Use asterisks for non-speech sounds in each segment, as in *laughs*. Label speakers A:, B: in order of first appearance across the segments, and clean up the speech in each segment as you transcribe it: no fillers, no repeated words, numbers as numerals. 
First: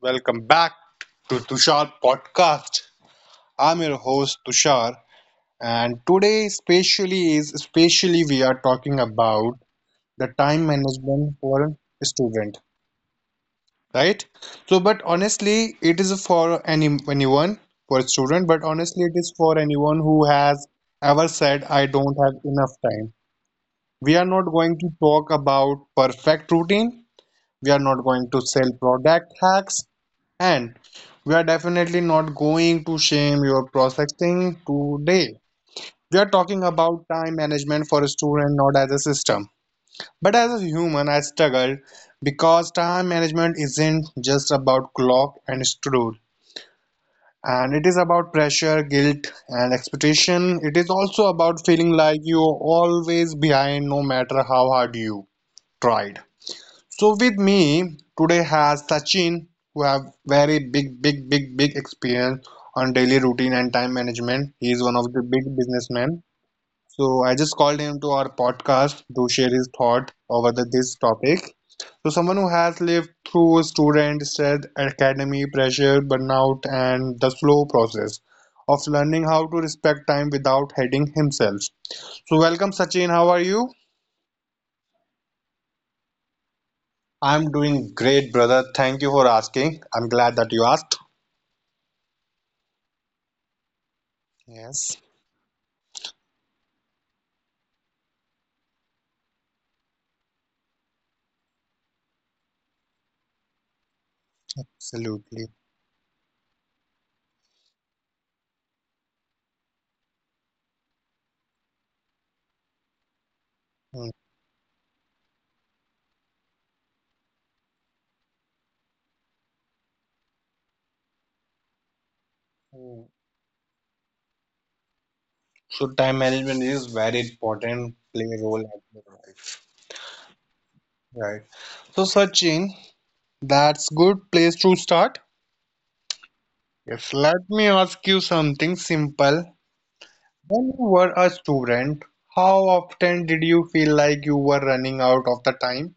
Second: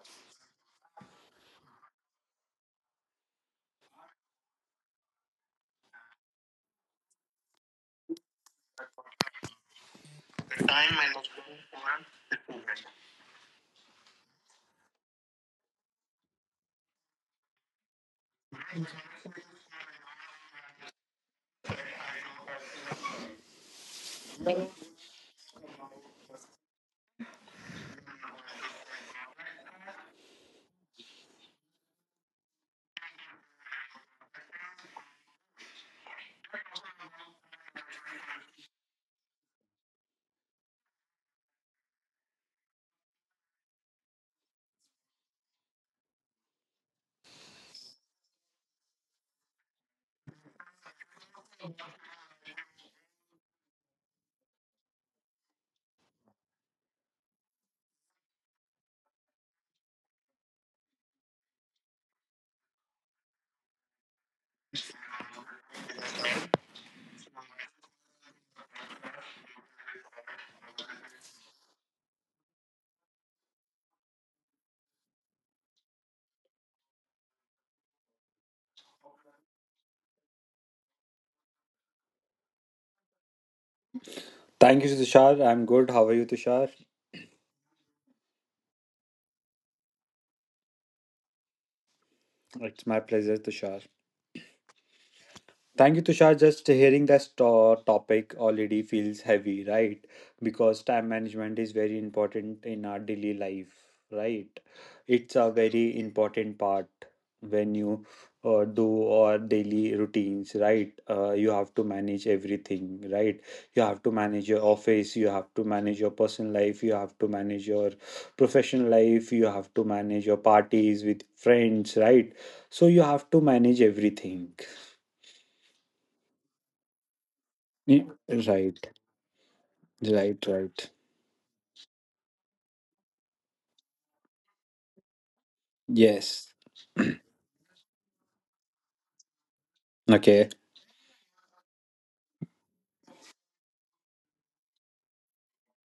A: Welcome back to Tushar Podcast. I'm your host Tushar, and today, especially we are talking about the time management for a student, right? So, but honestly, it is for anyone for a student, but honestly, it is for anyone who has ever said, "I don't have enough time." We are not going
B: Thank
A: to talk about perfect routine. We are not going to sell product hacks. And we are definitely not going to shame your processing today. We are talking about time management for a student, not as a system. But as a human, I struggled because time management isn't just about clock and schedule. And it is about pressure, guilt, and expectation. It is also about feeling like you are always behind no matter how hard you tried. So with me today has Sachin, who have very big, big, big, big experience on daily routine and time management. He is one of the big businessmen. So I just called him to our podcast to share his thought over this topic. So someone who has lived through student stress, academy pressure, burnout, and the slow process of learning how to respect time without hating himself. So welcome Sachin, how are you?
B: you, Tushar. I'm good. How are you, Tushar?
A: I'm doing great, brother. Thank you for asking. I'm glad that you asked.
B: It's my pleasure, Tushar.
A: Yes,
B: Thank you, Tushar. Just hearing this topic already feels heavy, right? Because time management is very important in our daily life, right? It's a
A: absolutely.
B: very important part when you do our daily routines, right? You have to manage everything, right? You have to
A: Mhm.
B: manage your office, you have to manage your personal life, you have to manage your professional life, you have to manage your parties with friends, right? So you have to manage everything.
A: So time management is very important, play a
B: Right,
A: role at your life.
B: right, right.
A: Right. So Sachin, that's good place to start.
B: Yes.
A: Yes, let me ask you something simple.
B: Okay.
A: When you were a student, how often did you feel like you were running out of the time?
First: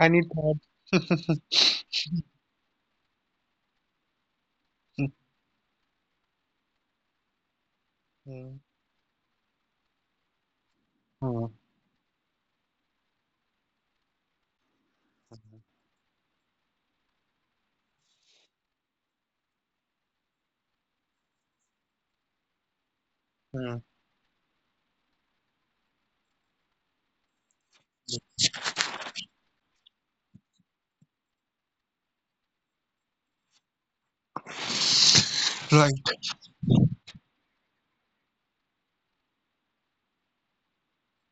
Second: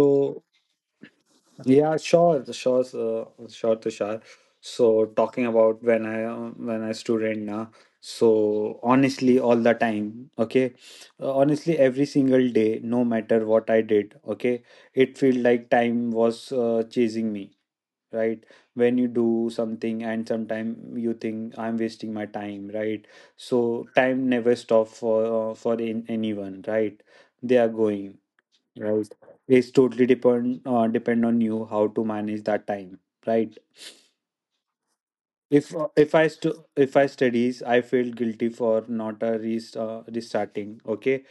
A: Any thought? *laughs*
B: yeah, sure, Tushar. So talking about when I student now.
A: Mm,
B: So honestly, all the time. Okay.
A: mm,
B: Honestly, every single day, no matter what I did. Okay, it felt like time was chasing me. Right, when you do something and sometime you think I'm wasting my time, right?
A: mm.
B: So time never stop for anyone, right? They are going, right? It's totally depend on you how to manage that time, right? if uh,
A: Right.
B: if i stu- if i studies, I feel guilty for not a rest restarting. Okay,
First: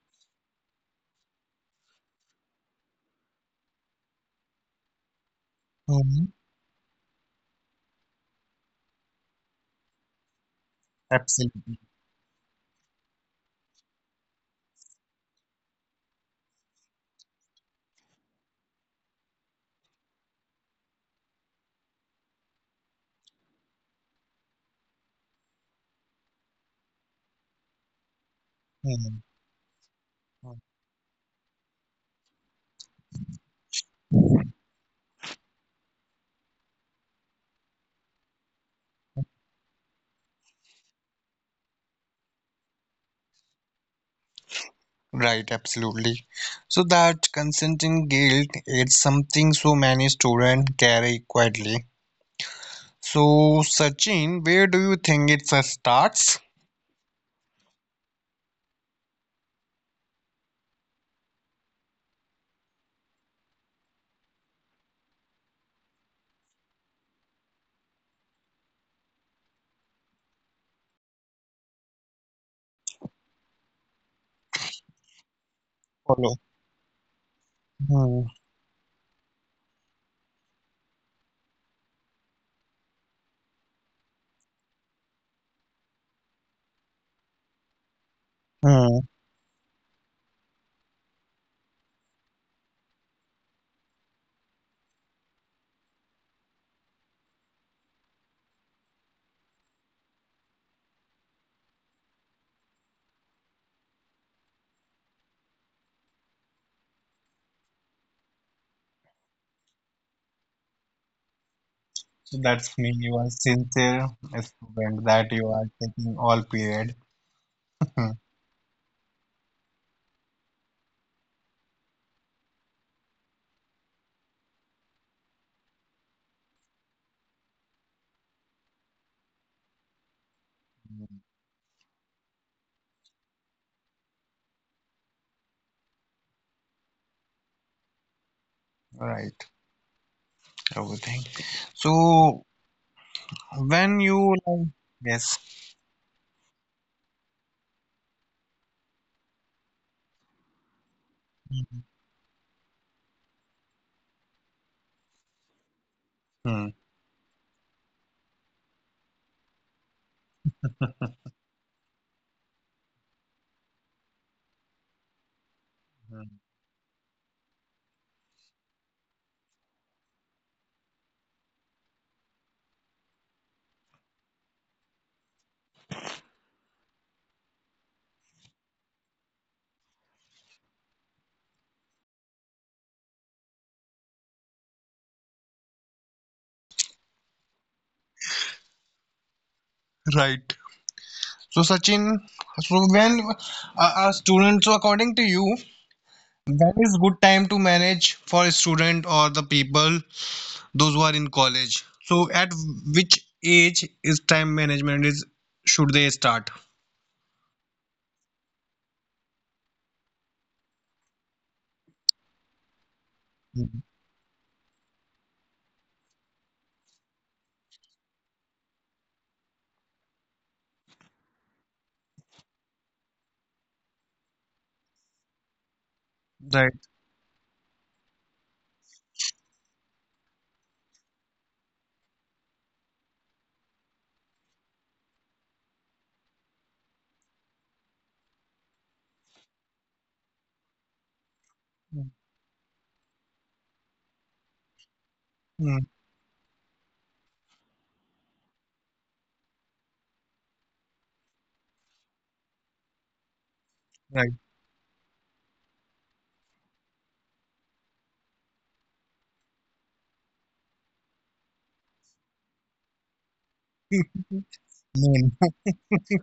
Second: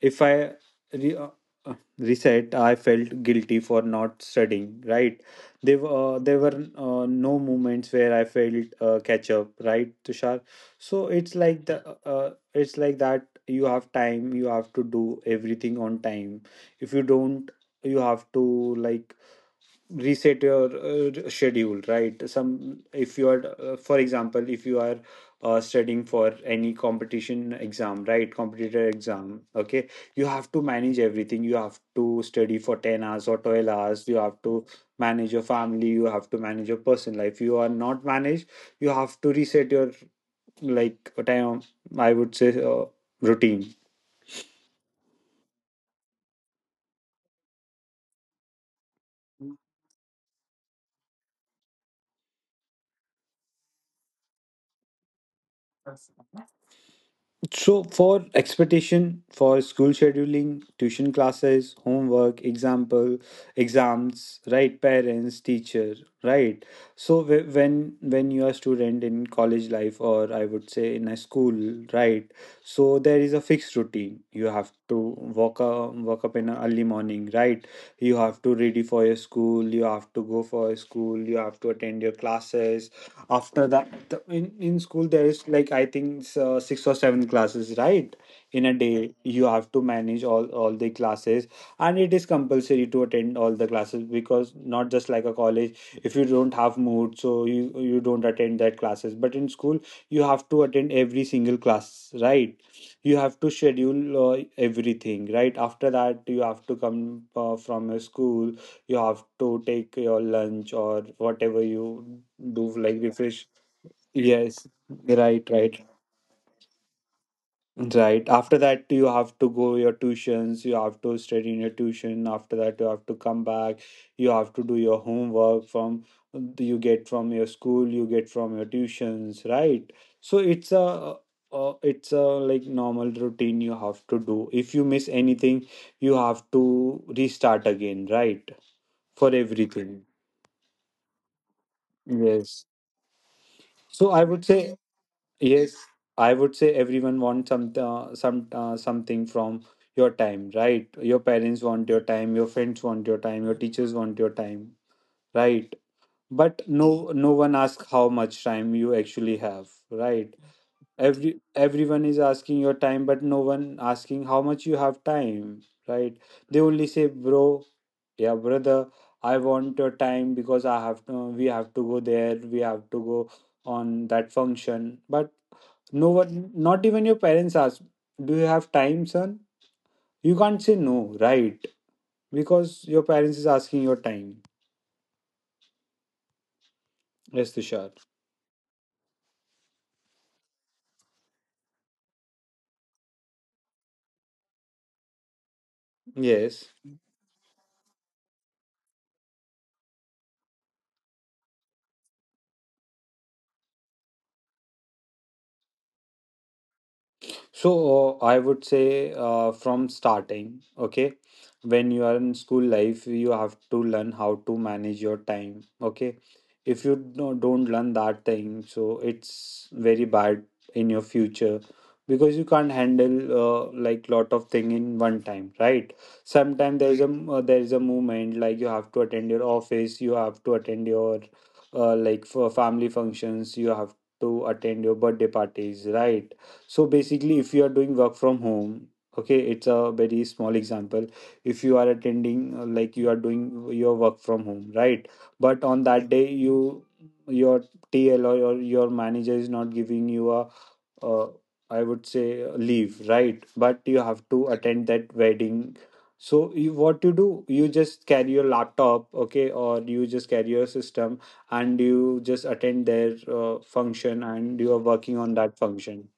B: if I re- uh, reset, I felt guilty for not studying. Right? There were
A: Mm,
B: no moments where I felt catch up. Right, Tushar. So it's like
A: absolutely.
B: the it's like that. You have time. You have to do everything on time. If you don't, you have to like reset your schedule, right? Some, if you are for example, if you are studying for any competition exam, right? Competitor exam. Okay, you have
A: Hmm,
B: to manage everything. You have to study for 10 hours or 12 hours. You have to manage your family, you have to manage your personal life. You are not managed, you have to reset your like time, I would say routine.
A: right, absolutely. So that consenting guilt is something so many students carry quietly. So Sachin, where do you think it first starts?
B: So, for expectation, for school scheduling, tuition classes, homework, example, exams, right? Parents, teacher, right? So, when you are student in college life, or I would say in a school, right? So there is a fixed routine. You have to walk up
A: Follow.
B: in a early morning, right? You
A: Hmm.
B: have to ready for your school. You have to go for your school. You have to attend your classes after that. In in school there is like, I think it's, six or seven classes, right? In a day,
A: Hmm.
B: you have to manage all the classes, and it is compulsory to attend all the classes, because not just like a college, if you don't have mood, so you don't attend that classes, but in school you have to attend every single class, right? You have to schedule everything, right? After that, you have to come from a school, you have to take your lunch or whatever you do,
A: So
B: like
A: that's mean
B: refresh.
A: you are sincere
B: Yes,
A: student
B: right,
A: that you
B: right,
A: are taking all period.
B: right. After
A: *laughs*
B: that, you have to go your tuitions, you have to study in your tuition, after that you have to come back, you have to do your homework from, you get from your school, you get from your tuitions, right? So it's a
A: Hmm.
B: uh, it's a like normal routine you have to do. If you miss anything, you have to restart again, right? For
A: Right,
B: everything.
A: everything.
B: Yes.
A: So
B: So I
A: when
B: would
A: you
B: say,
A: like, yes.
B: yes. I would say everyone wants something from your time, right? Your parents want your time, your friends want your time, your teachers want your time, right? But
A: Hmm.
B: no one asks how much time you actually have, right?
A: *laughs* Hmm.
B: Every everyone is asking your time, but no one asking how much you have time, right? They only say, bro, yeah, brother, I want your time, because we have to go there, we have to go on that function. But no one, not even your parents, ask, do you have time, son? You can't say no, right? Because your parents is asking your time. Yes, Tushar.
A: Right. So Sachin, so when a students, so according to you,
B: Yes.
A: that is good time to manage for student or the people those who are in college. So at which age is time management is should they start?
B: So, I would say from starting. Okay, when you are in school life, you have
A: Mhm.
B: to learn how to manage your time, okay. If you don't learn that thing, so it's very bad in your future, because you can't handle like lot of thing in one time, right?
A: Right.
B: Sometimes there's a movement like you have to attend your office, you have to attend your like for family functions, you have to attend your birthday parties, right? So basically, if you are doing work from home, okay, it's a very small example. If you are attending, like you are doing your work from home, right? But
A: Mm,
B: on that day, you, your TL or your manager is not giving you a, uh, I would say a leave, right? But you have
A: right.
B: to attend that wedding. So you, what you do? You just carry your laptop, okay, or you just carry your system, and you just attend their function, and
A: *laughs*
B: you are working on that function.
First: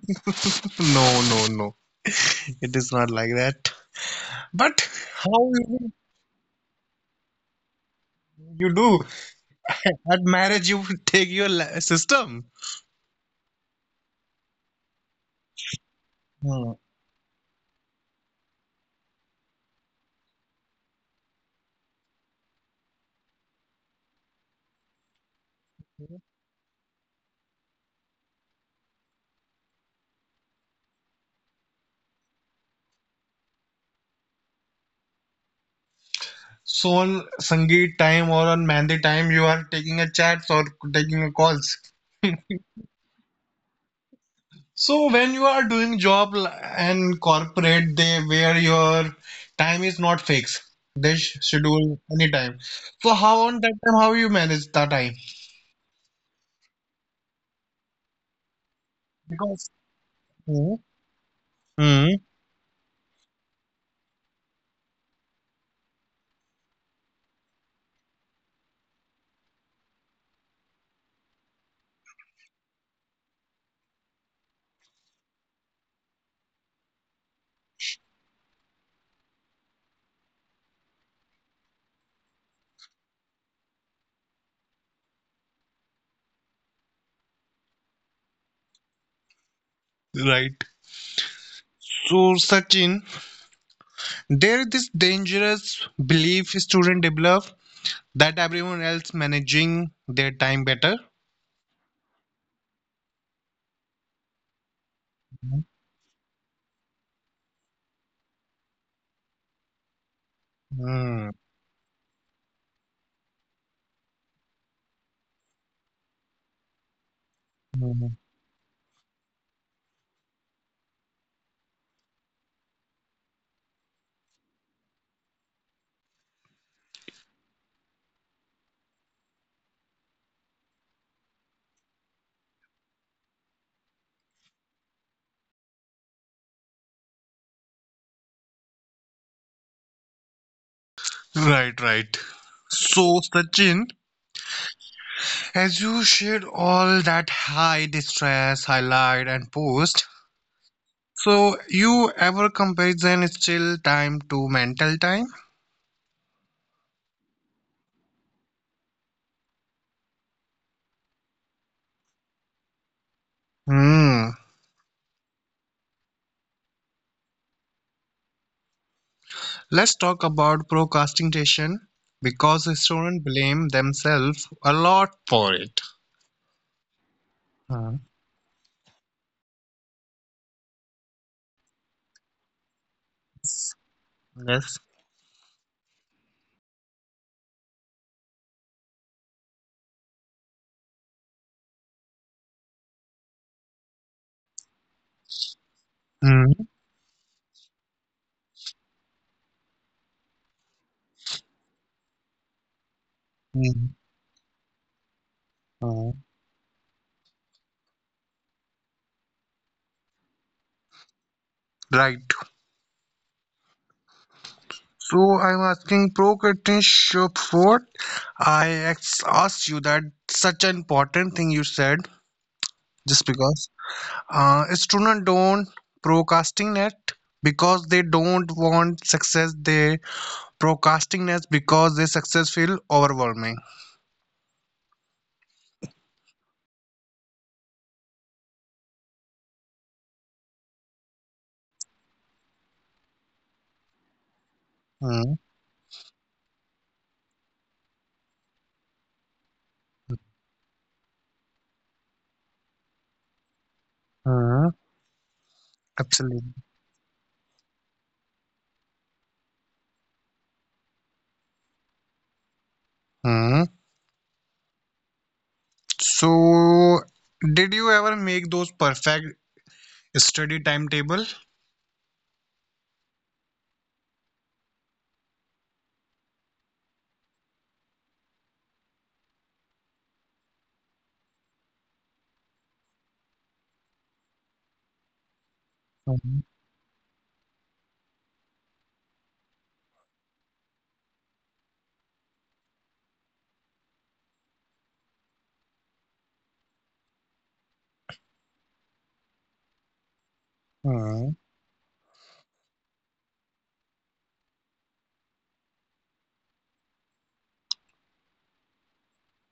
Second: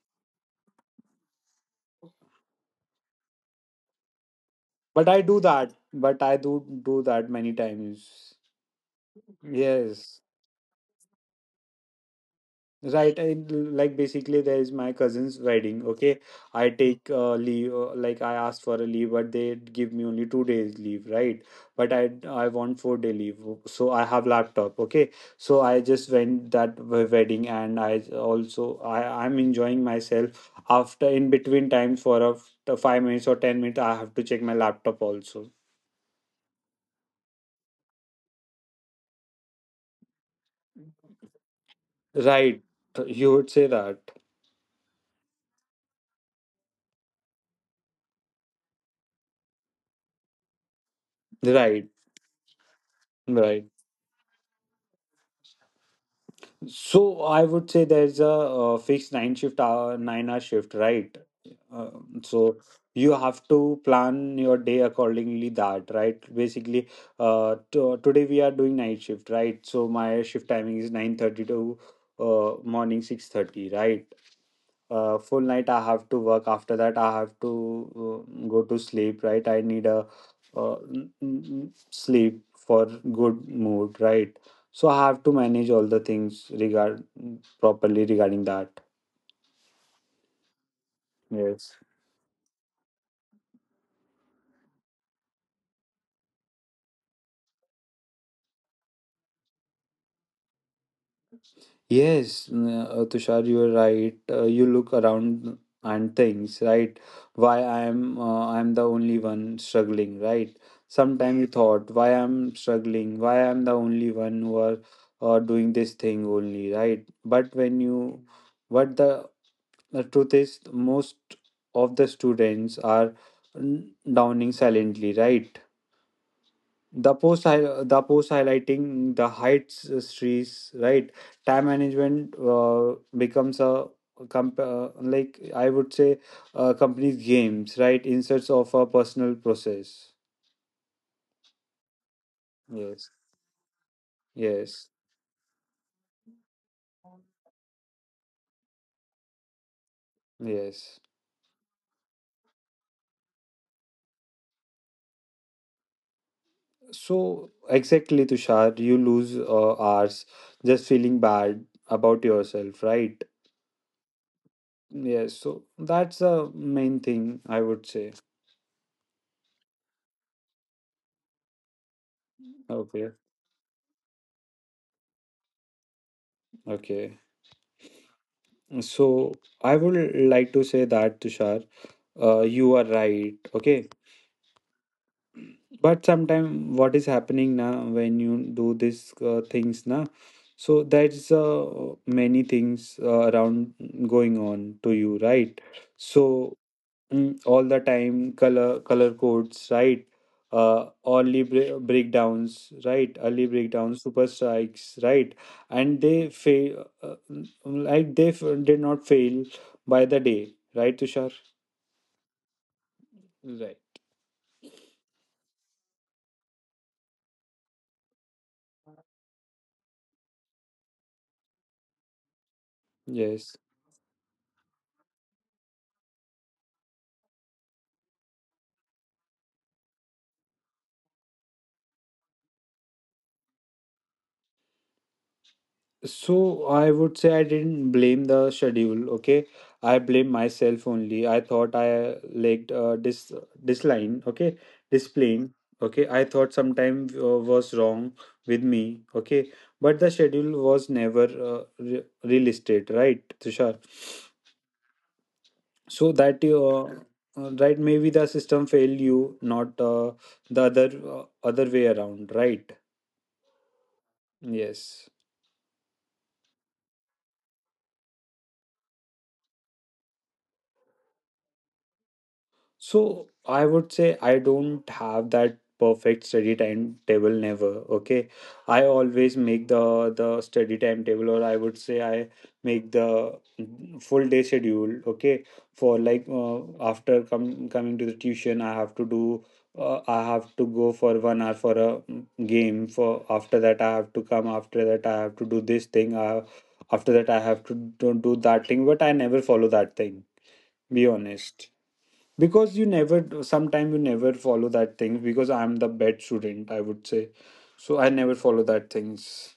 A: No, no, no, no. It is not like that. But
B: But I do
A: how
B: that.
A: you
B: But I do that many times.
A: you do *laughs*
B: Yes.
A: at marriage? You *laughs* take your system.
B: Right. I, like basically, there is my cousin's wedding. Okay. I
A: Hmm.
B: take leave. Like I asked for a leave, but they give me only 2 days leave. Right. But I want 4 day leave. So I have laptop. Okay. So I just went that wedding, and I also, I'm enjoying myself. After in between times for a 5 minutes or 10 minutes, I have to check my laptop also.
A: So on Sangeet time or on Mehndi time, you are taking a chats or taking a calls. *laughs*
B: Right. You would say that.
A: So when you are doing job l- and corporate, they where your time is not fixed. They
B: Right,
A: schedule any time. So
B: right.
A: how on that time how you manage the time?
B: So I would say there's a, fixed
A: Because
B: 9 hour shift,
A: Mhm.
B: right? Uh,
A: Mhm.
B: so you have to plan your day accordingly that, right? Basically, to today we are doing night shift, right? So my shift timing is 9:30 to morning 6:30, right? Full night I have to work, after that I have to uh, go to sleep, right? I need a uh, n- n- sleep for good mood, right? So I have to manage all the things regard, properly regarding that.
A: Right.
B: Yes.
A: So Sachin, there is this dangerous belief student develop that everyone else managing their time better.
B: Yes, Tushar, you are right. You look around
A: Mhm.
B: and things, right? Why I am, I am the only one struggling, right?
A: Mm.
B: Sometimes you thought, why I'm struggling? Why I'm the only one who are doing this thing only, right? But when you, what the truth is most of the students are mm, downing silently, right? The post highlighting the heights trees, right? Time management becomes a like I would say company's games, right? Instead of a personal process.
A: Right, right.
B: Yes,
A: So Sachin,
B: yes,
A: as you shared all that high distress, highlight, and post,
B: yes.
A: so you ever comparison still time to mental time?
B: So exactly, Tushar, you lose hours just feeling bad about yourself, right?
A: Hmm.
B: Yes, so that's the main thing, I would say.
A: Let's talk about procrastination because
B: Okay,
A: students blame themselves a lot for it.
B: okay.
A: Hmm.
B: So I would like to say that, Tushar, you are right. Okay,
A: Yes.
B: but sometime what is happening now when you do these things now? So there's many things around going on to you, right? So,
A: Hmm.
B: All the time color codes, right? Breakdowns, right? Early
A: Hmm.
B: breakdowns, super strikes, right? And
A: Hmm.
B: they fail, did not fail by the day, right, Tushar?
A: Right.
B: Right.
A: So I'm asking procrastination for. I asked you that such an important thing you said just
B: Yes.
A: because students don't procrastinate it because they don't want success they procrastinate because they success feel overwhelming.
B: So I would say I didn't blame the schedule. Okay, I blame myself only. I thought I lacked this line. Okay, this plane.
A: Mm,
B: Okay, I thought sometime was wrong with me. Okay, but the schedule was never relisted. Right, Tushar.
A: mm,
B: So that,
A: absolutely.
B: right, maybe the system failed you, not the other way around. Right.
A: Mm.
B: Yes.
A: So did you ever make those perfect study timetable?
B: So I would say I don't have that perfect study timetable never. Okay. I always make the study timetable, or I would say I make the full day schedule. Okay. For like
A: Mhm,
B: after coming to the tuition I have to do I have to go for 1 hour for a game, for after that I have to come, after that I have to do this thing, I, after that I have to do that thing, but I never follow that thing, be
A: mhm.
B: honest. Because you never, sometime you never follow that thing, because I'm the bad student, I would say. So I never follow that things.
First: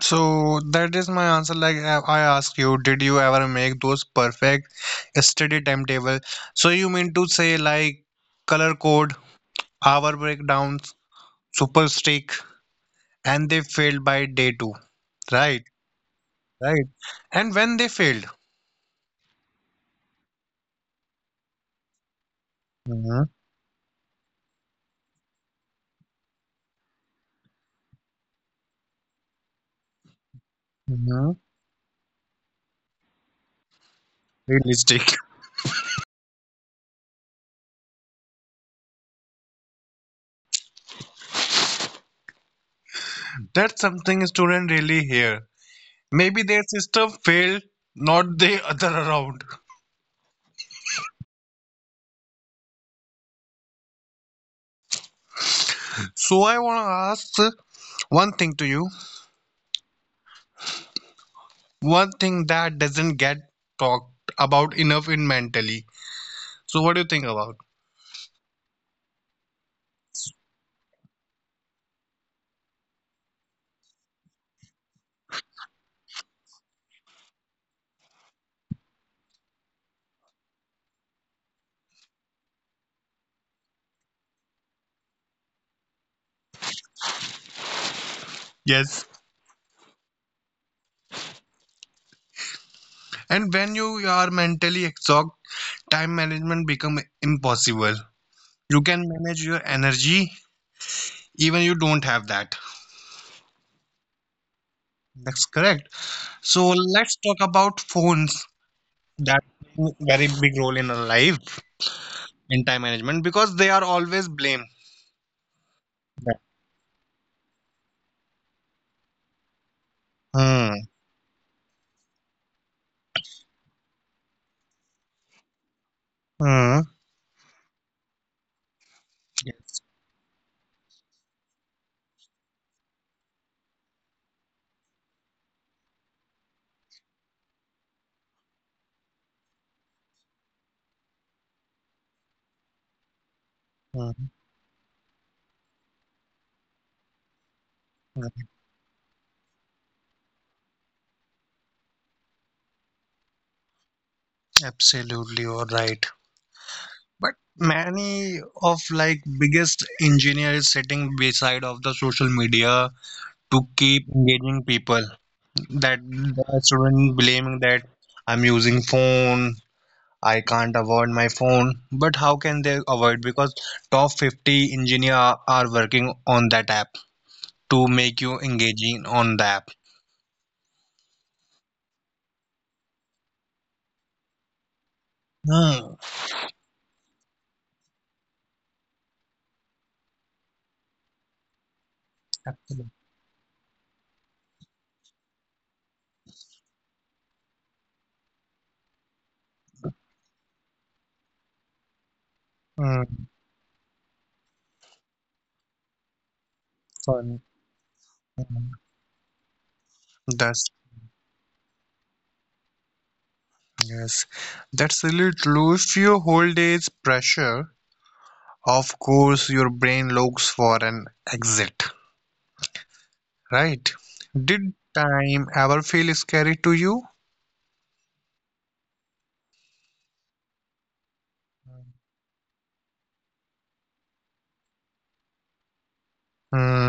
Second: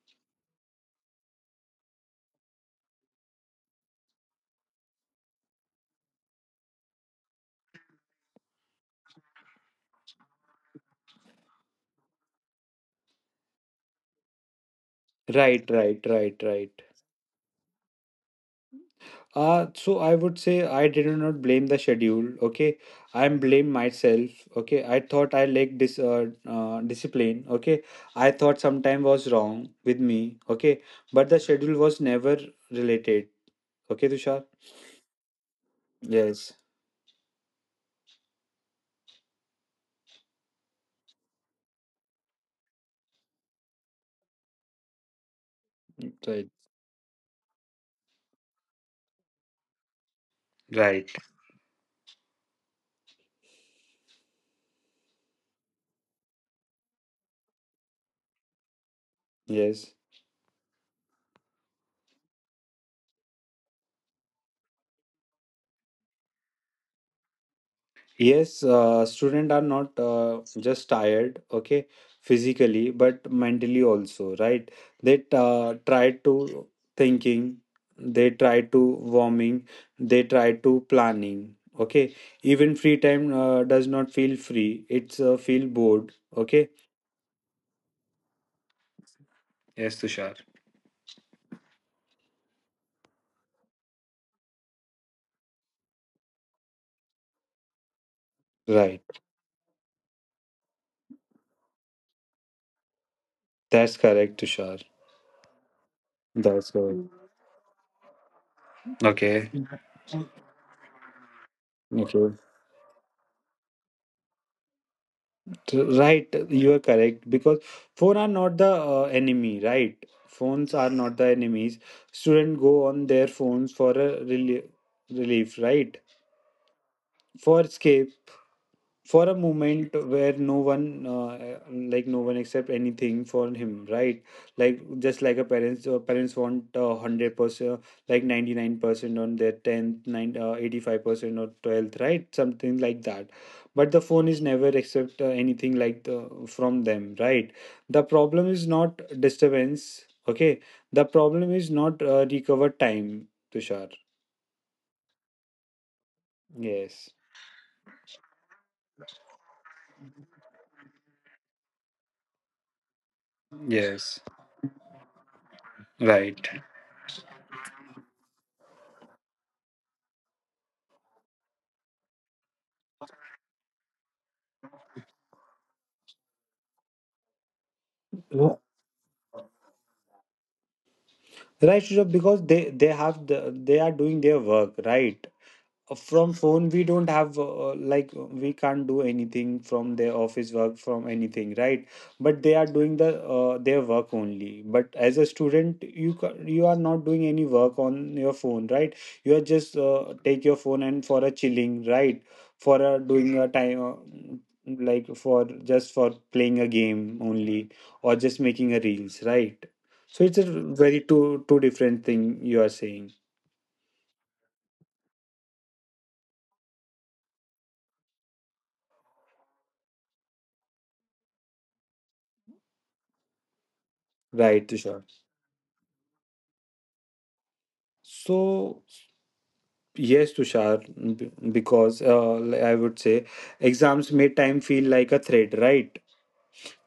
A: So that is my answer. Like I asked you did you ever make those perfect study timetable so you mean to say like color code hour breakdowns super streak and they failed by day two. Right,
B: Right, right, right, right.
A: right. And when they failed,
B: So I would say I did not blame the schedule. Okay,
A: hmm,
B: I'm blame myself. Okay, I thought I lacked this discipline. Okay, I thought sometime was wrong with me. Okay, but
A: hmm,
B: the schedule was never related. Okay, Tushar.
A: realistic.
B: Yes.
A: *laughs* That's something students really hear. Maybe
B: Right,
A: their system failed, not the other around.
B: right.
A: So I want to ask one thing to you,
B: Yes.
A: one thing that doesn't get talked about enough in mentally. So what do you think about?
B: Yes, students are not just tired, okay, physically, but mentally also, right? They try to thinking, they try to warming, they try to planning, okay? Even free time does not feel free, it's feel bored, okay?
A: Yes.
B: Yes, Tushar.
A: And when you are mentally exhausted, time management become impossible. You can
B: Right,
A: manage your energy, even you don't have that.
B: that's correct, Tushar.
A: That's correct. So
B: That's correct.
A: let's talk about phones that
B: Okay.
A: play a very big role in our life
B: Okay.
A: in time management because they are always blamed.
B: Right, you are correct because phone are not the enemy, right? Phones
A: Hmm.
B: are not the enemies. Students go on their phones for a relief, right?
A: Hmm.
B: For escape, for a
A: Yes.
B: moment where no one like no one accept anything for him, right? Like just like a parents, parents want 100% like 99% on their 10th 9 85% or 12th, right, something like that. But the phone
A: Hmm.
B: is never accept anything like the, from them, right? The problem is
A: Hmm.
B: not disturbance. Okay, the problem is not recover time, Tushar.
A: Absolutely, you're right.
B: Yes,
A: But many of like biggest engineers sitting beside of the social media to
B: yes,
A: keep engaging people. That
B: right.
A: the student blaming that I'm using phone, I can't avoid my phone. But how can they avoid? Because top 50 engineer are working on that app to make you engaging on the app.
B: Right, Rishabh, because they have the, they are doing their work, right?
A: Hmm.
B: From phone we don't have like we can't do anything from their office work from anything, right? But they are doing
A: Absolutely.
B: the their work only. But as a student, you you are not doing any work on your phone, right? You are just take your phone and for a chilling, right? For a
A: Hmm.
B: doing a time like for just for playing a game
A: Fun.
B: only, or just
A: Hmm.
B: making a reels, right? So it's a
A: That's
B: very two different thing you are saying,
A: yes. That's really true. If your whole day is pressure, of course your brain looks for an exit, right?
B: right,
A: Did
B: Tushar?
A: time ever feel scary to you?
B: So yes, Tushar, because I would say exams make time feel like a threat, right?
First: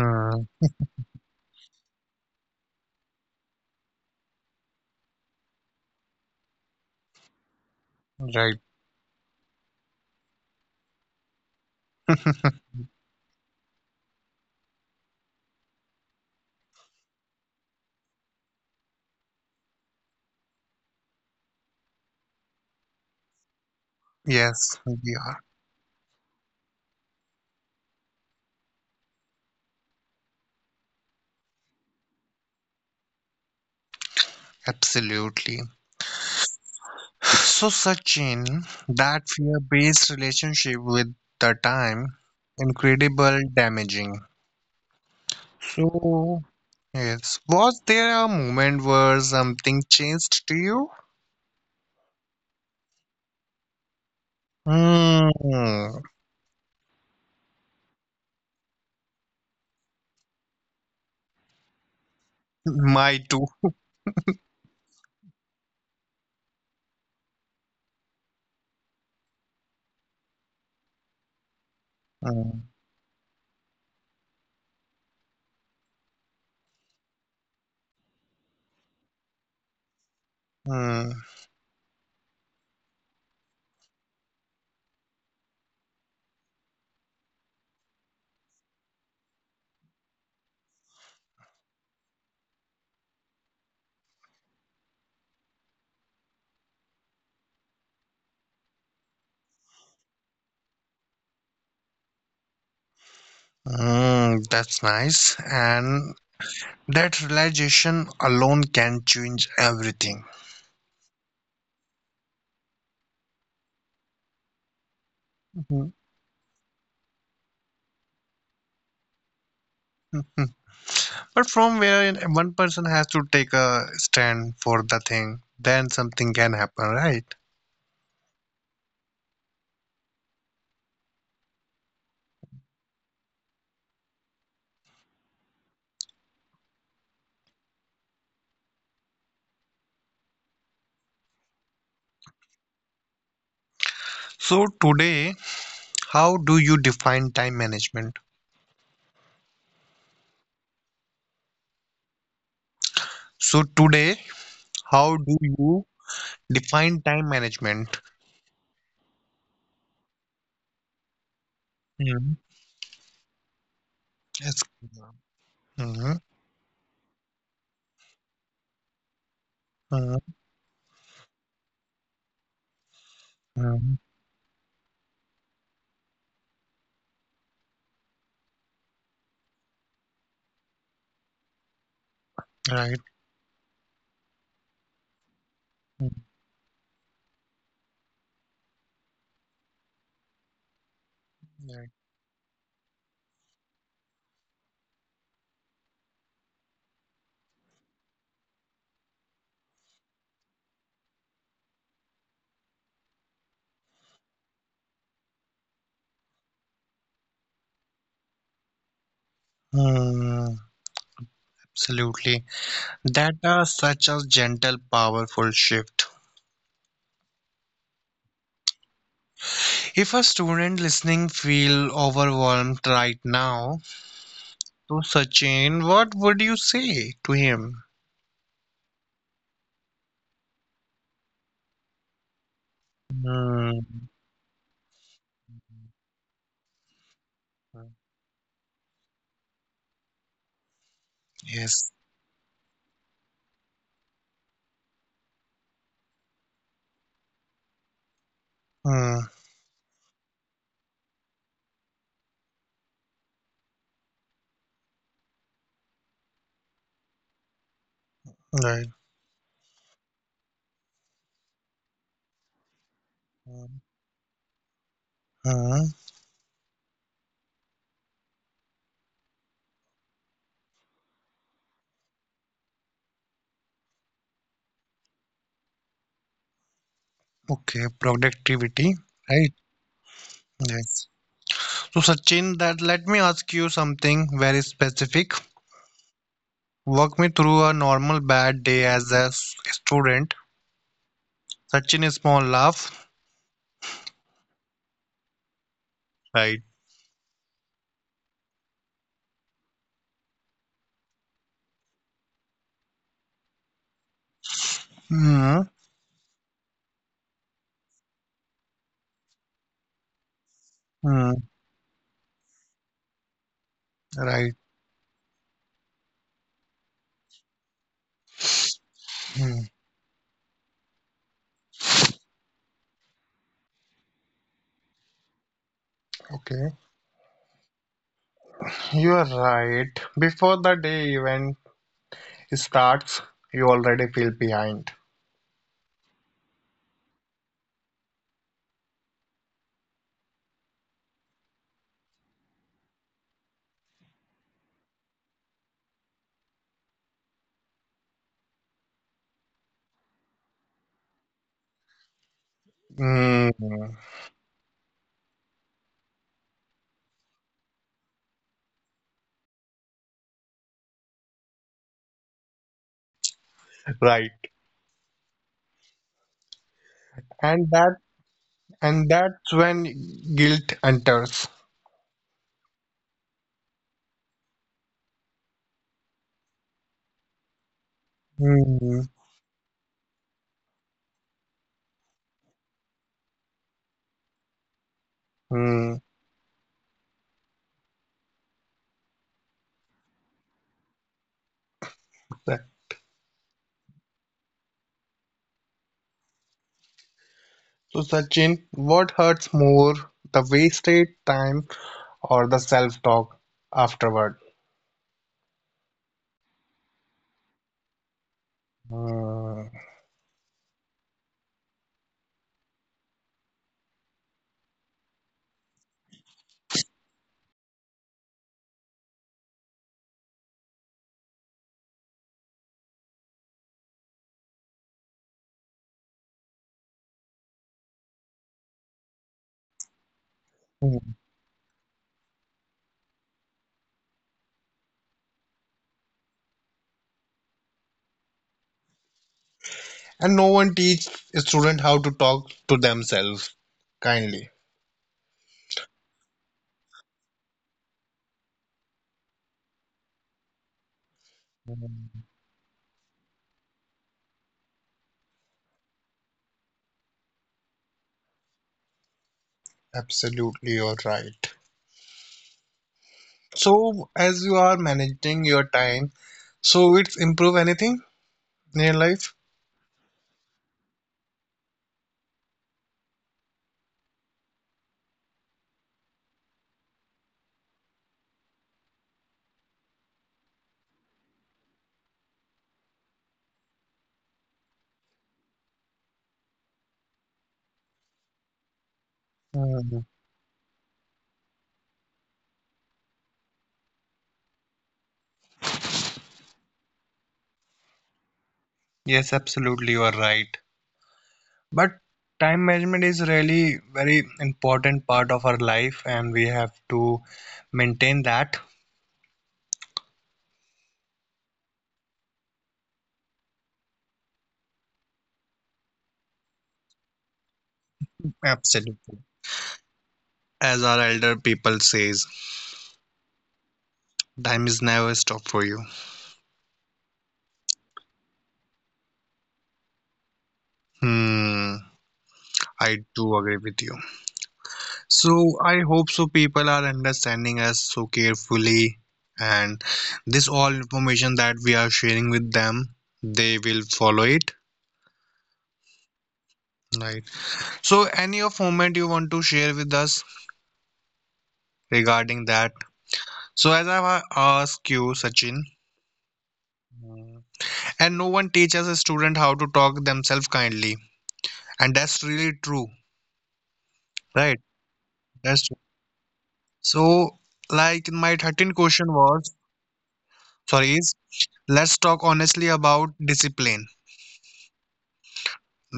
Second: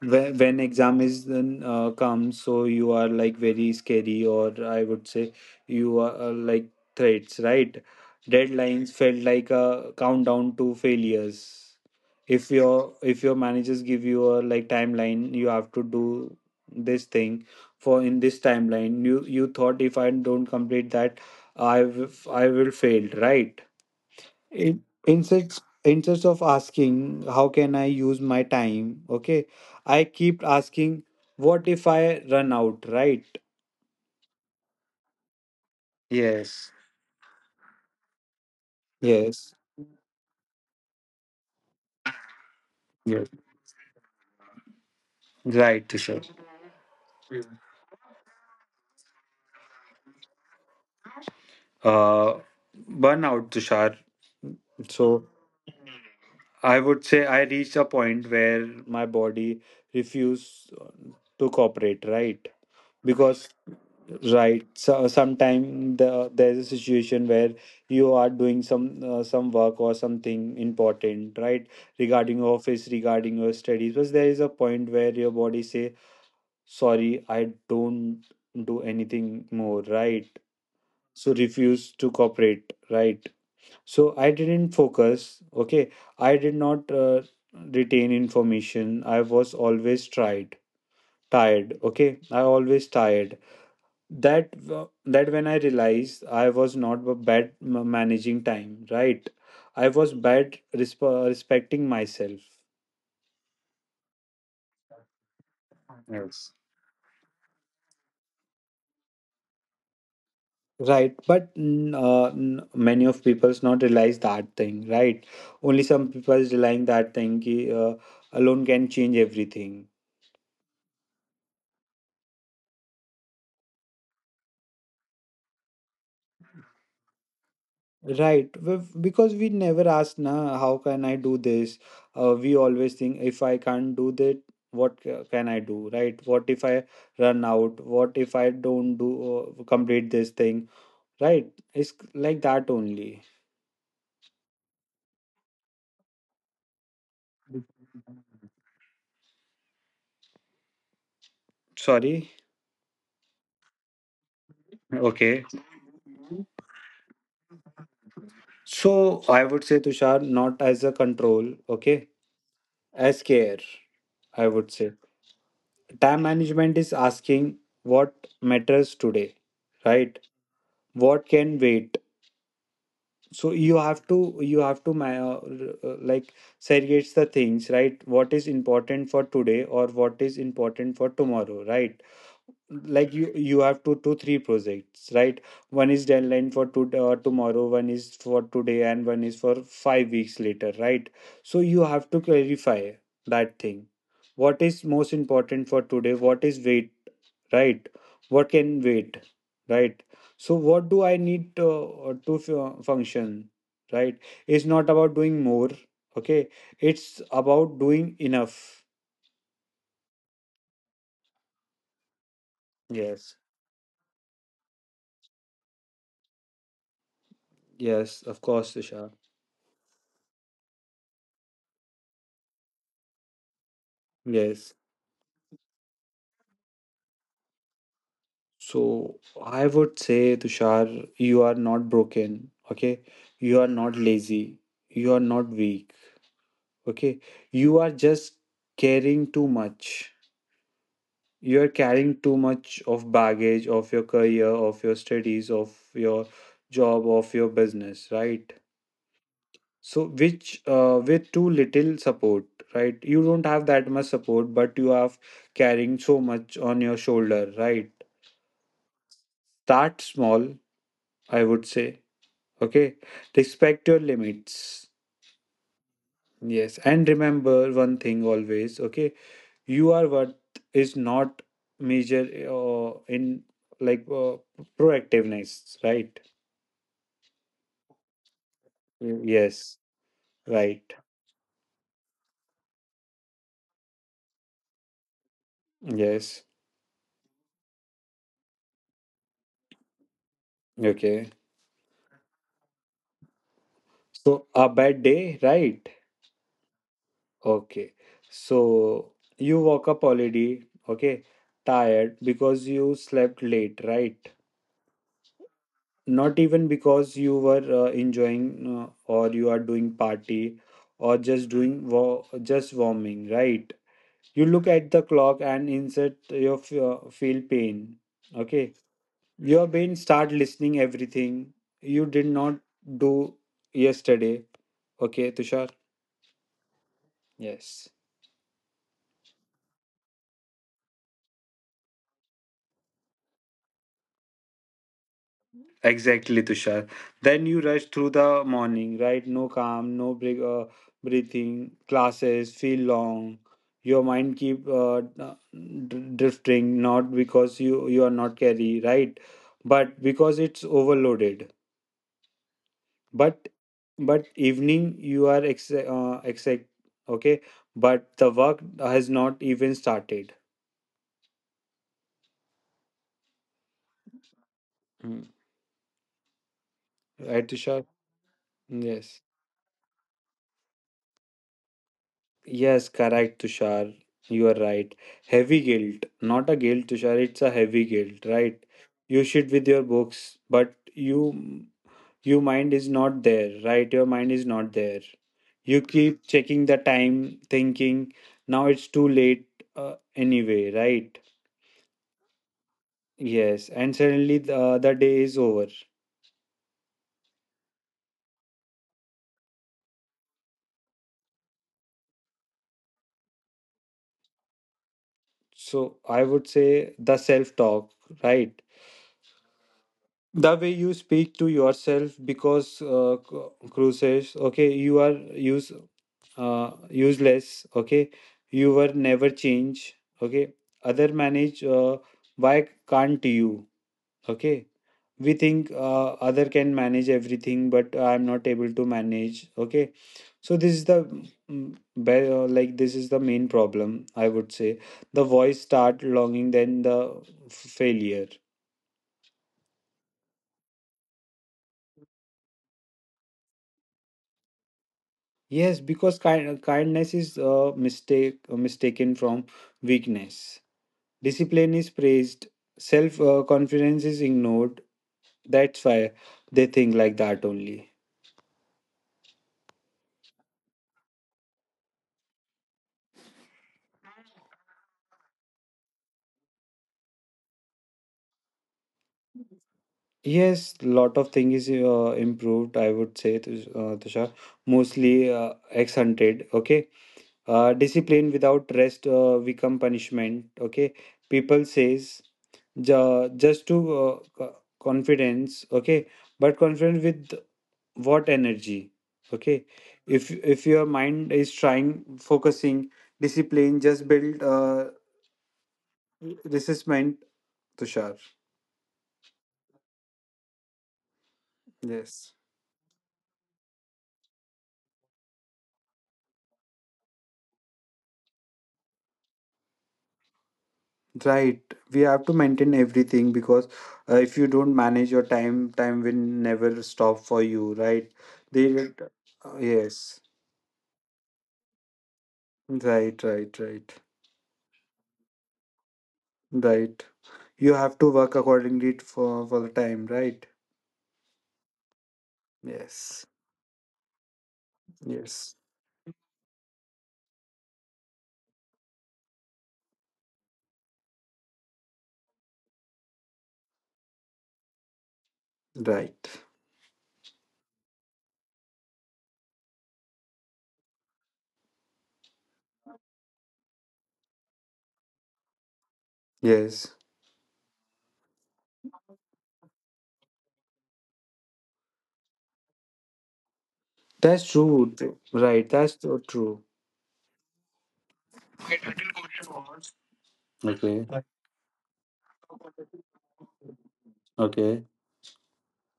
B: When, when exam is then comes, so you are like very scary, or I would say you are like threats, right?
A: Right.
B: Deadlines felt like a countdown to failures.
A: *laughs*
B: If your managers give you a like timeline, you have to do this thing for in this timeline. You thought if I don't complete that, I will fail, right?
A: Yes,
B: in
A: we are.
B: instead instead of asking how can I use my time. Okay, I keep asking, what if I run out, right?
A: Absolutely.
B: Yes.
A: So, Sachin, that
B: Yes.
A: fear based relationship with the time,
B: Yes.
A: incredible damaging.
B: Right, Tushar.
A: So, yes, was there a moment where something changed to you?
B: Uh, Burnout, Tushar. So
A: Hmm,
B: I would say I reached a point where my body refused to cooperate, right?
A: my too.
B: Because right. So sometime the, there's a situation where you are doing some work or something important, right? Regarding your
A: Hmm,
B: office, regarding your studies, but there is a point where your body say, "Sorry, I don't do anything more," right?
A: hmm,
B: So refuse to cooperate, right? So I didn't focus. Okay, I did not retain information. I was always tried tired. Okay, I always tired. That that when I realized I was not bad managing time, right? I was bad respecting myself.
A: hmm, that's nice. And
B: Yes.
A: that realization alone can change everything.
B: Right, but many of people's not realize that thing, right? Only
A: Hmm.
B: some people's relying that thing ki, alone can change everything.
A: Hmm. But from where one person has to take a stand for the thing, then something can happen, right?
B: Right, we because we never ask, na, how can I do this? We always think, if I can't do that, what can I do? Right? What if I run out? What if I don't do complete this thing? Right? It's like that only.
A: So today, how do you define time management?
B: Sorry.
A: So today, how
B: Okay.
A: do you define time management?
B: So I would say, Tushar, not as a control, okay,
A: Mm,
B: as care. I would
A: yes.
B: say time
A: Mm-hmm.
B: management is asking what matters today, right?
A: Hmm.
B: What can wait? So
A: Hmm.
B: you have to like segregate the things, right? What is important for today or what is important for tomorrow, right? Like
A: Right.
B: you have 2 to 3 projects, right? One is
A: Mm,
B: deadline for tomorrow, one is for today, and one is for 5 weeks later, right? So you have
A: right.
B: to clarify that thing, what is most important for today, what is wait, right, what can wait, right? So what do I need to function, right? It's not about doing more. Okay, it's about doing enough.
A: Mm, absolutely.
B: Yes.
A: That are such a gentle, powerful shift.
B: Yes, of course, Tushar.
A: If a student listening feel overwhelmed right now,
B: Yes,
A: so Sachin, what would you say to him?
B: so I would say, Tushar, you are not broken. Okay, you are
A: Mm,
B: not lazy, you are not weak. Okay, you are just caring too much. You are
A: yes.
B: carrying too much of baggage of your career, of your studies, of your job, of your business, right?
A: Mm,
B: So which with too little support, right? You don't have that much support, but you have carrying so much on your shoulder, right?
A: right.
B: Start small, I would say. Okay,
A: Hmm.
B: respect your limits.
A: Hmm.
B: Yes, and remember one thing always. Okay, your worth is not measured in like proactiveness, right?
A: Okay, productivity,
B: Mm,
A: right?
B: yes. Right.
A: Yes. So, Sachin, that let me ask you something very specific.
B: Yes.
A: Walk me through a normal bad day as a student.
B: Okay,
A: Sachin, a small laugh.
B: so a bad day, right?
A: Right.
B: Okay, so you woke up already, okay, tired because you slept late, right?
A: Hmm.
B: Not even because you were enjoying, or you are doing party, or just
A: Hmm.
B: doing just warming, right? You look
A: Right.
B: at the clock and insert your feel pain. Okay, your
A: Hmm.
B: brain start listening everything you did not do yesterday. Okay, Tushar.
A: Okay.
B: Yes,
A: You are right. Before the day even starts, you already feel behind.
B: exactly, Tushar. Then you rush through the morning, right? No calm, no break, breathing classes feel long. Your mind keep drifting, not because you are not carry, right, but because it's overloaded. but
A: Hmm.
B: but evening you are exact. Okay, but the work has not even started.
A: Right.
B: Hmm. Right,
A: And
B: Tushar.
A: that and
B: Yes.
A: that's when guilt enters.
B: Yes, correct, Tushar, you are right. Heavy guilt, not a guilt, Tushar, it's a heavy guilt, right?
A: Hmm.
B: You sit with your books, but you your mind is not there, right? Your mind is not there. You
A: Hmm.
B: keep checking the time, thinking, now it's too late, anyway, right? Yes, and suddenly the day is over.
A: So Sachin, what hurts more, the wasted time or the self-talk afterward?
B: So I would say the self talk, right?
A: Hmm.
B: The way you speak to yourself because cruises, okay, you are use useless, okay, you were never change, okay, other manage, why can't you, okay? We think other can manage everything, but I'm not able to manage. Okay, so this is the mm, like this is the main problem, I would say. The voice start longing then the f- failure.
A: And no one teach a student how to talk to themselves kindly.
B: Yes, because kindness is mistaken from weakness. Discipline is
A: Hmm.
B: praised, self confidence is ignored. That's why they think like that only.
A: Absolutely, you're right. So as you are managing your time, so it's improve anything in your life?
B: Yes, lot of things improved, I would say, Tushar. Mostly ex-hunted. Okay, discipline without rest become punishment. Okay, people says just to confidence. Okay, but confidence with what energy? Okay,
A: Hmm.
B: if your mind is trying focusing discipline, just build resistment, Tushar.
A: Yes, absolutely, you are right. But
B: Yes.
A: time management is really very important part of our life and we have to maintain that.
B: Right, we have to maintain everything because if you don't manage your time, time will never stop for you, right? They,
A: Absolutely.
B: yes,
A: As our elder people says
B: right, right, right,
A: time is never stop for you.
B: right. You have to work accordingly for the time, right?
A: Hmm, I
B: Yes,
A: do agree with you.
B: yes,
A: So I hope so people are understanding us so carefully and this all information that we are sharing with them they will follow it,
B: right,
A: right? So any of moment you want to share with us regarding that. So as I ask you, Sachin,
B: yes.
A: Mm. And no one teaches a student how to talk themselves kindly, and that's really true,
B: That's
A: right?
B: true, right?
A: That's true.
B: That's so true.
A: So, like my 13th question was, sorry,
B: Okay,
A: is let's talk honestly about discipline.
B: okay.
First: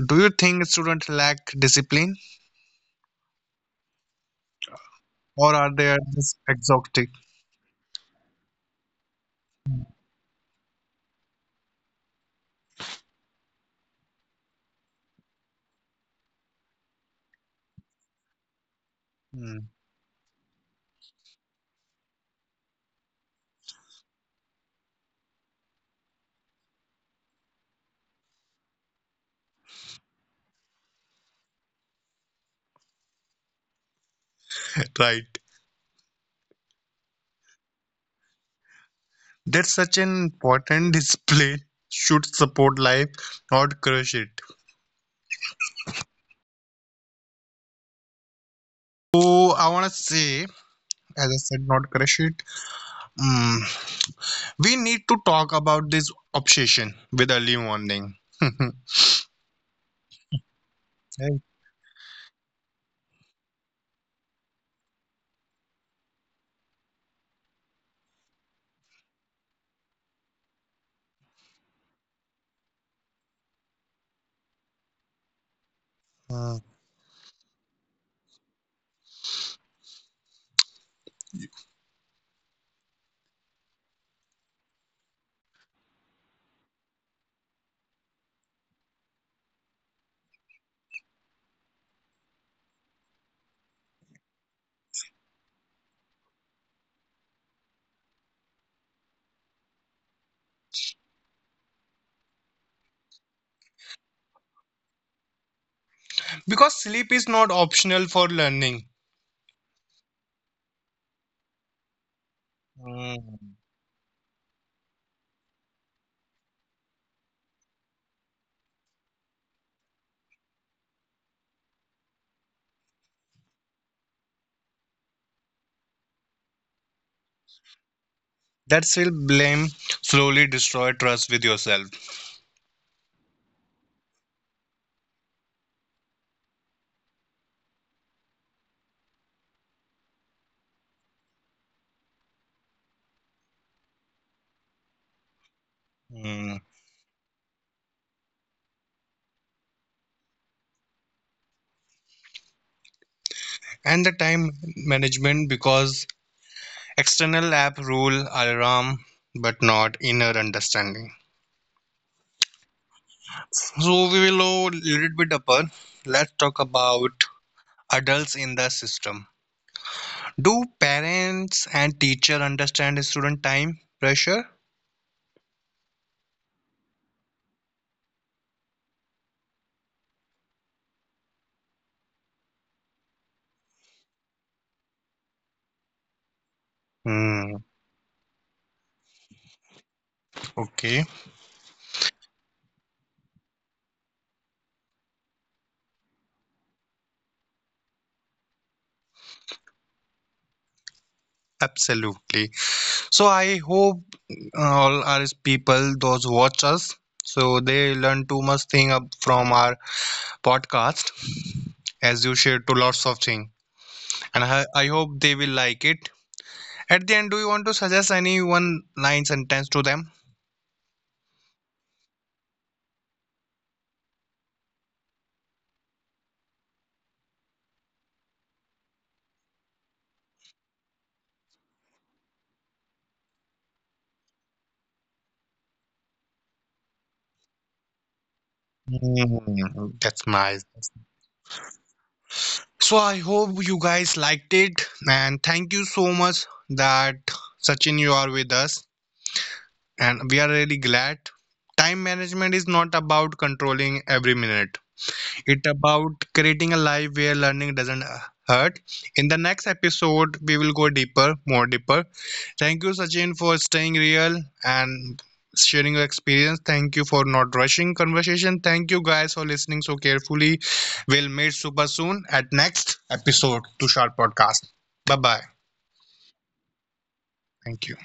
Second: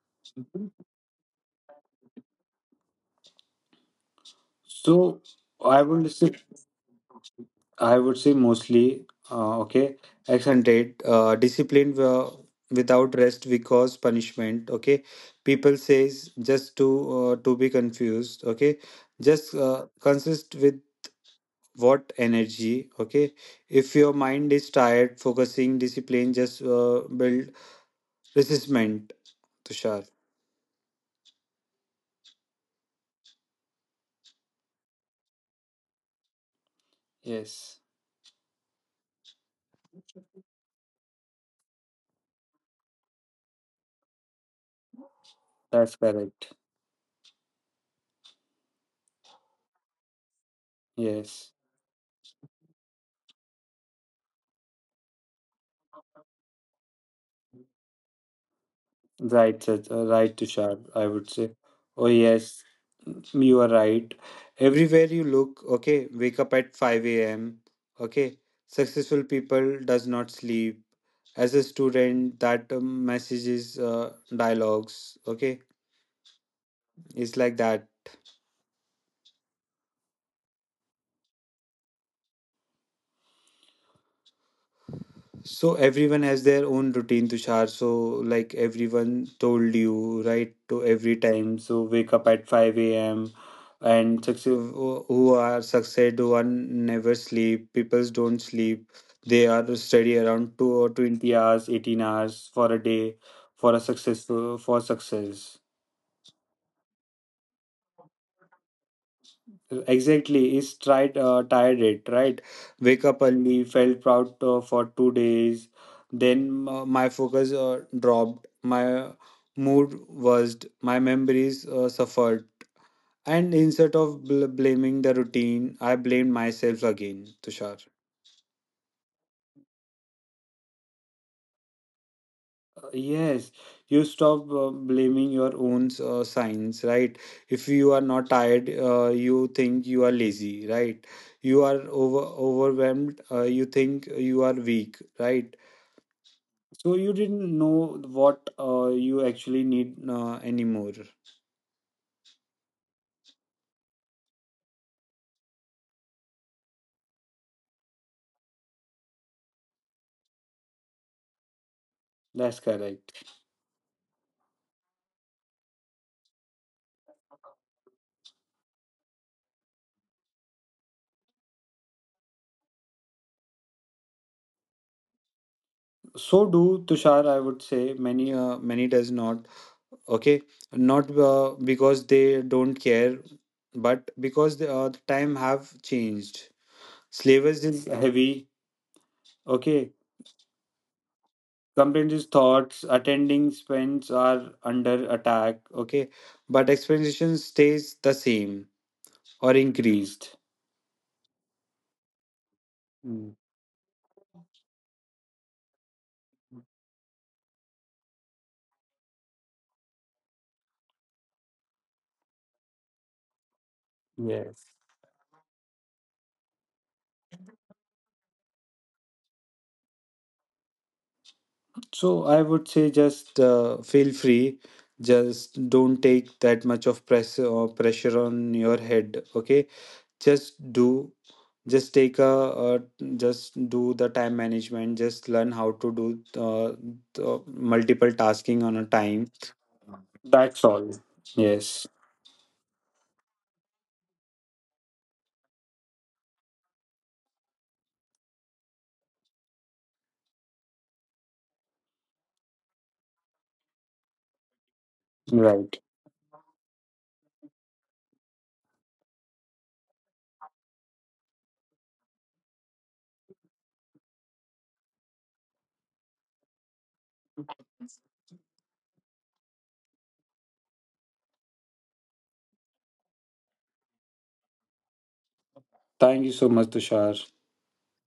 A: Do you think students lack discipline,
B: So
A: or are
B: I
A: they
B: will say
A: just exhausted?
B: I would say mostly, okay, accented, discipline without rest because punishment. Okay, people says just to be confused. Okay, just
A: Mm.
B: consist with what energy. Okay, if your mind is tired, focusing discipline just build resistment. Tushar.
A: *laughs* Right.
B: Yes,
A: That's such an important *laughs* display should support life, not crush it.
B: that's correct.
A: So I wanna say, as I
B: Yes.
A: said, not crush it. Mm, we need to talk about this obsession with early morning. *laughs*
B: Right, right, Tushar, I would
A: Right.
B: say. Oh, yes, you are right. Everywhere you look, okay, wake up at 5 a.m., okay, successful people does not sleep. As a student, that messages, dialogues, okay,
A: Mm.
B: it's like that. So everyone has their own routine, Tushar. So like everyone told you, right? To every time, so wake up at five a.m. and success who are success who are never sleep. People don't sleep. They are study around 2 or 20 hours, 18 hours for a day for a successful for success.
A: Because sleep is not optional for learning.
B: Exactly, is tried tired it, right? Wake up
A: Mm.
B: early, felt proud for 2 days. Then my focus dropped, my mood worsened, my memories suffered, and instead of blaming the routine, I blamed myself again, Tushar.
A: That self blame slowly destroy trust with yourself.
B: Yes, you stop blaming your own signs, right? If you are not tired, you think you are lazy, right? You are overwhelmed, you think you are weak, right?
A: Mm.
B: So you didn't know what you actually need anymore.
A: And the time management because external app rule alarm but not inner understanding.
B: That's correct.
A: So we will go a little bit upper. Let's talk about adults in the system. Do parents and teacher understand student time pressure?
B: So do, Tushar, I would say many many does not. Okay, not because they don't care, but because the time have changed. Slavers is
A: Hmm,
B: heavy. Okay.
A: okay,
B: Complaint is thoughts. Attending spends are under attack. Okay. But expectation stays the same or increased.
A: absolutely. So
B: Mm.
A: I hope all our people, those who watch us, so they learn too much thing up from our podcast, as you shared to lots of thing, and I,
B: Yes.
A: I hope they will like it. At the end, do you want to suggest any one line sentence to them?
B: So I would say just feel free. Just don't take that much of press or pressure on your head. Okay. Just do. Just take a. Uh, just do the time management. Just learn how to do uh, the multiple tasking on a time.
A: Hmm, that's
B: That's
A: nice.
B: all. Yes,
A: So I hope you guys liked it, and thank you so much that Sachin you are with us. And we are really glad. Time management is not about controlling every minute. It's
B: right.
A: about creating a life where learning doesn't hurt. In the next episode, we will go deeper, more deeper. Thank you, Sachin, for staying real and sharing your experience. Thank you for not rushing conversation. Thank you guys for listening so carefully. We'll meet super soon at next episode to Sharp Podcast. Bye bye.
B: Thank you so much, Tushar.
A: Thank you.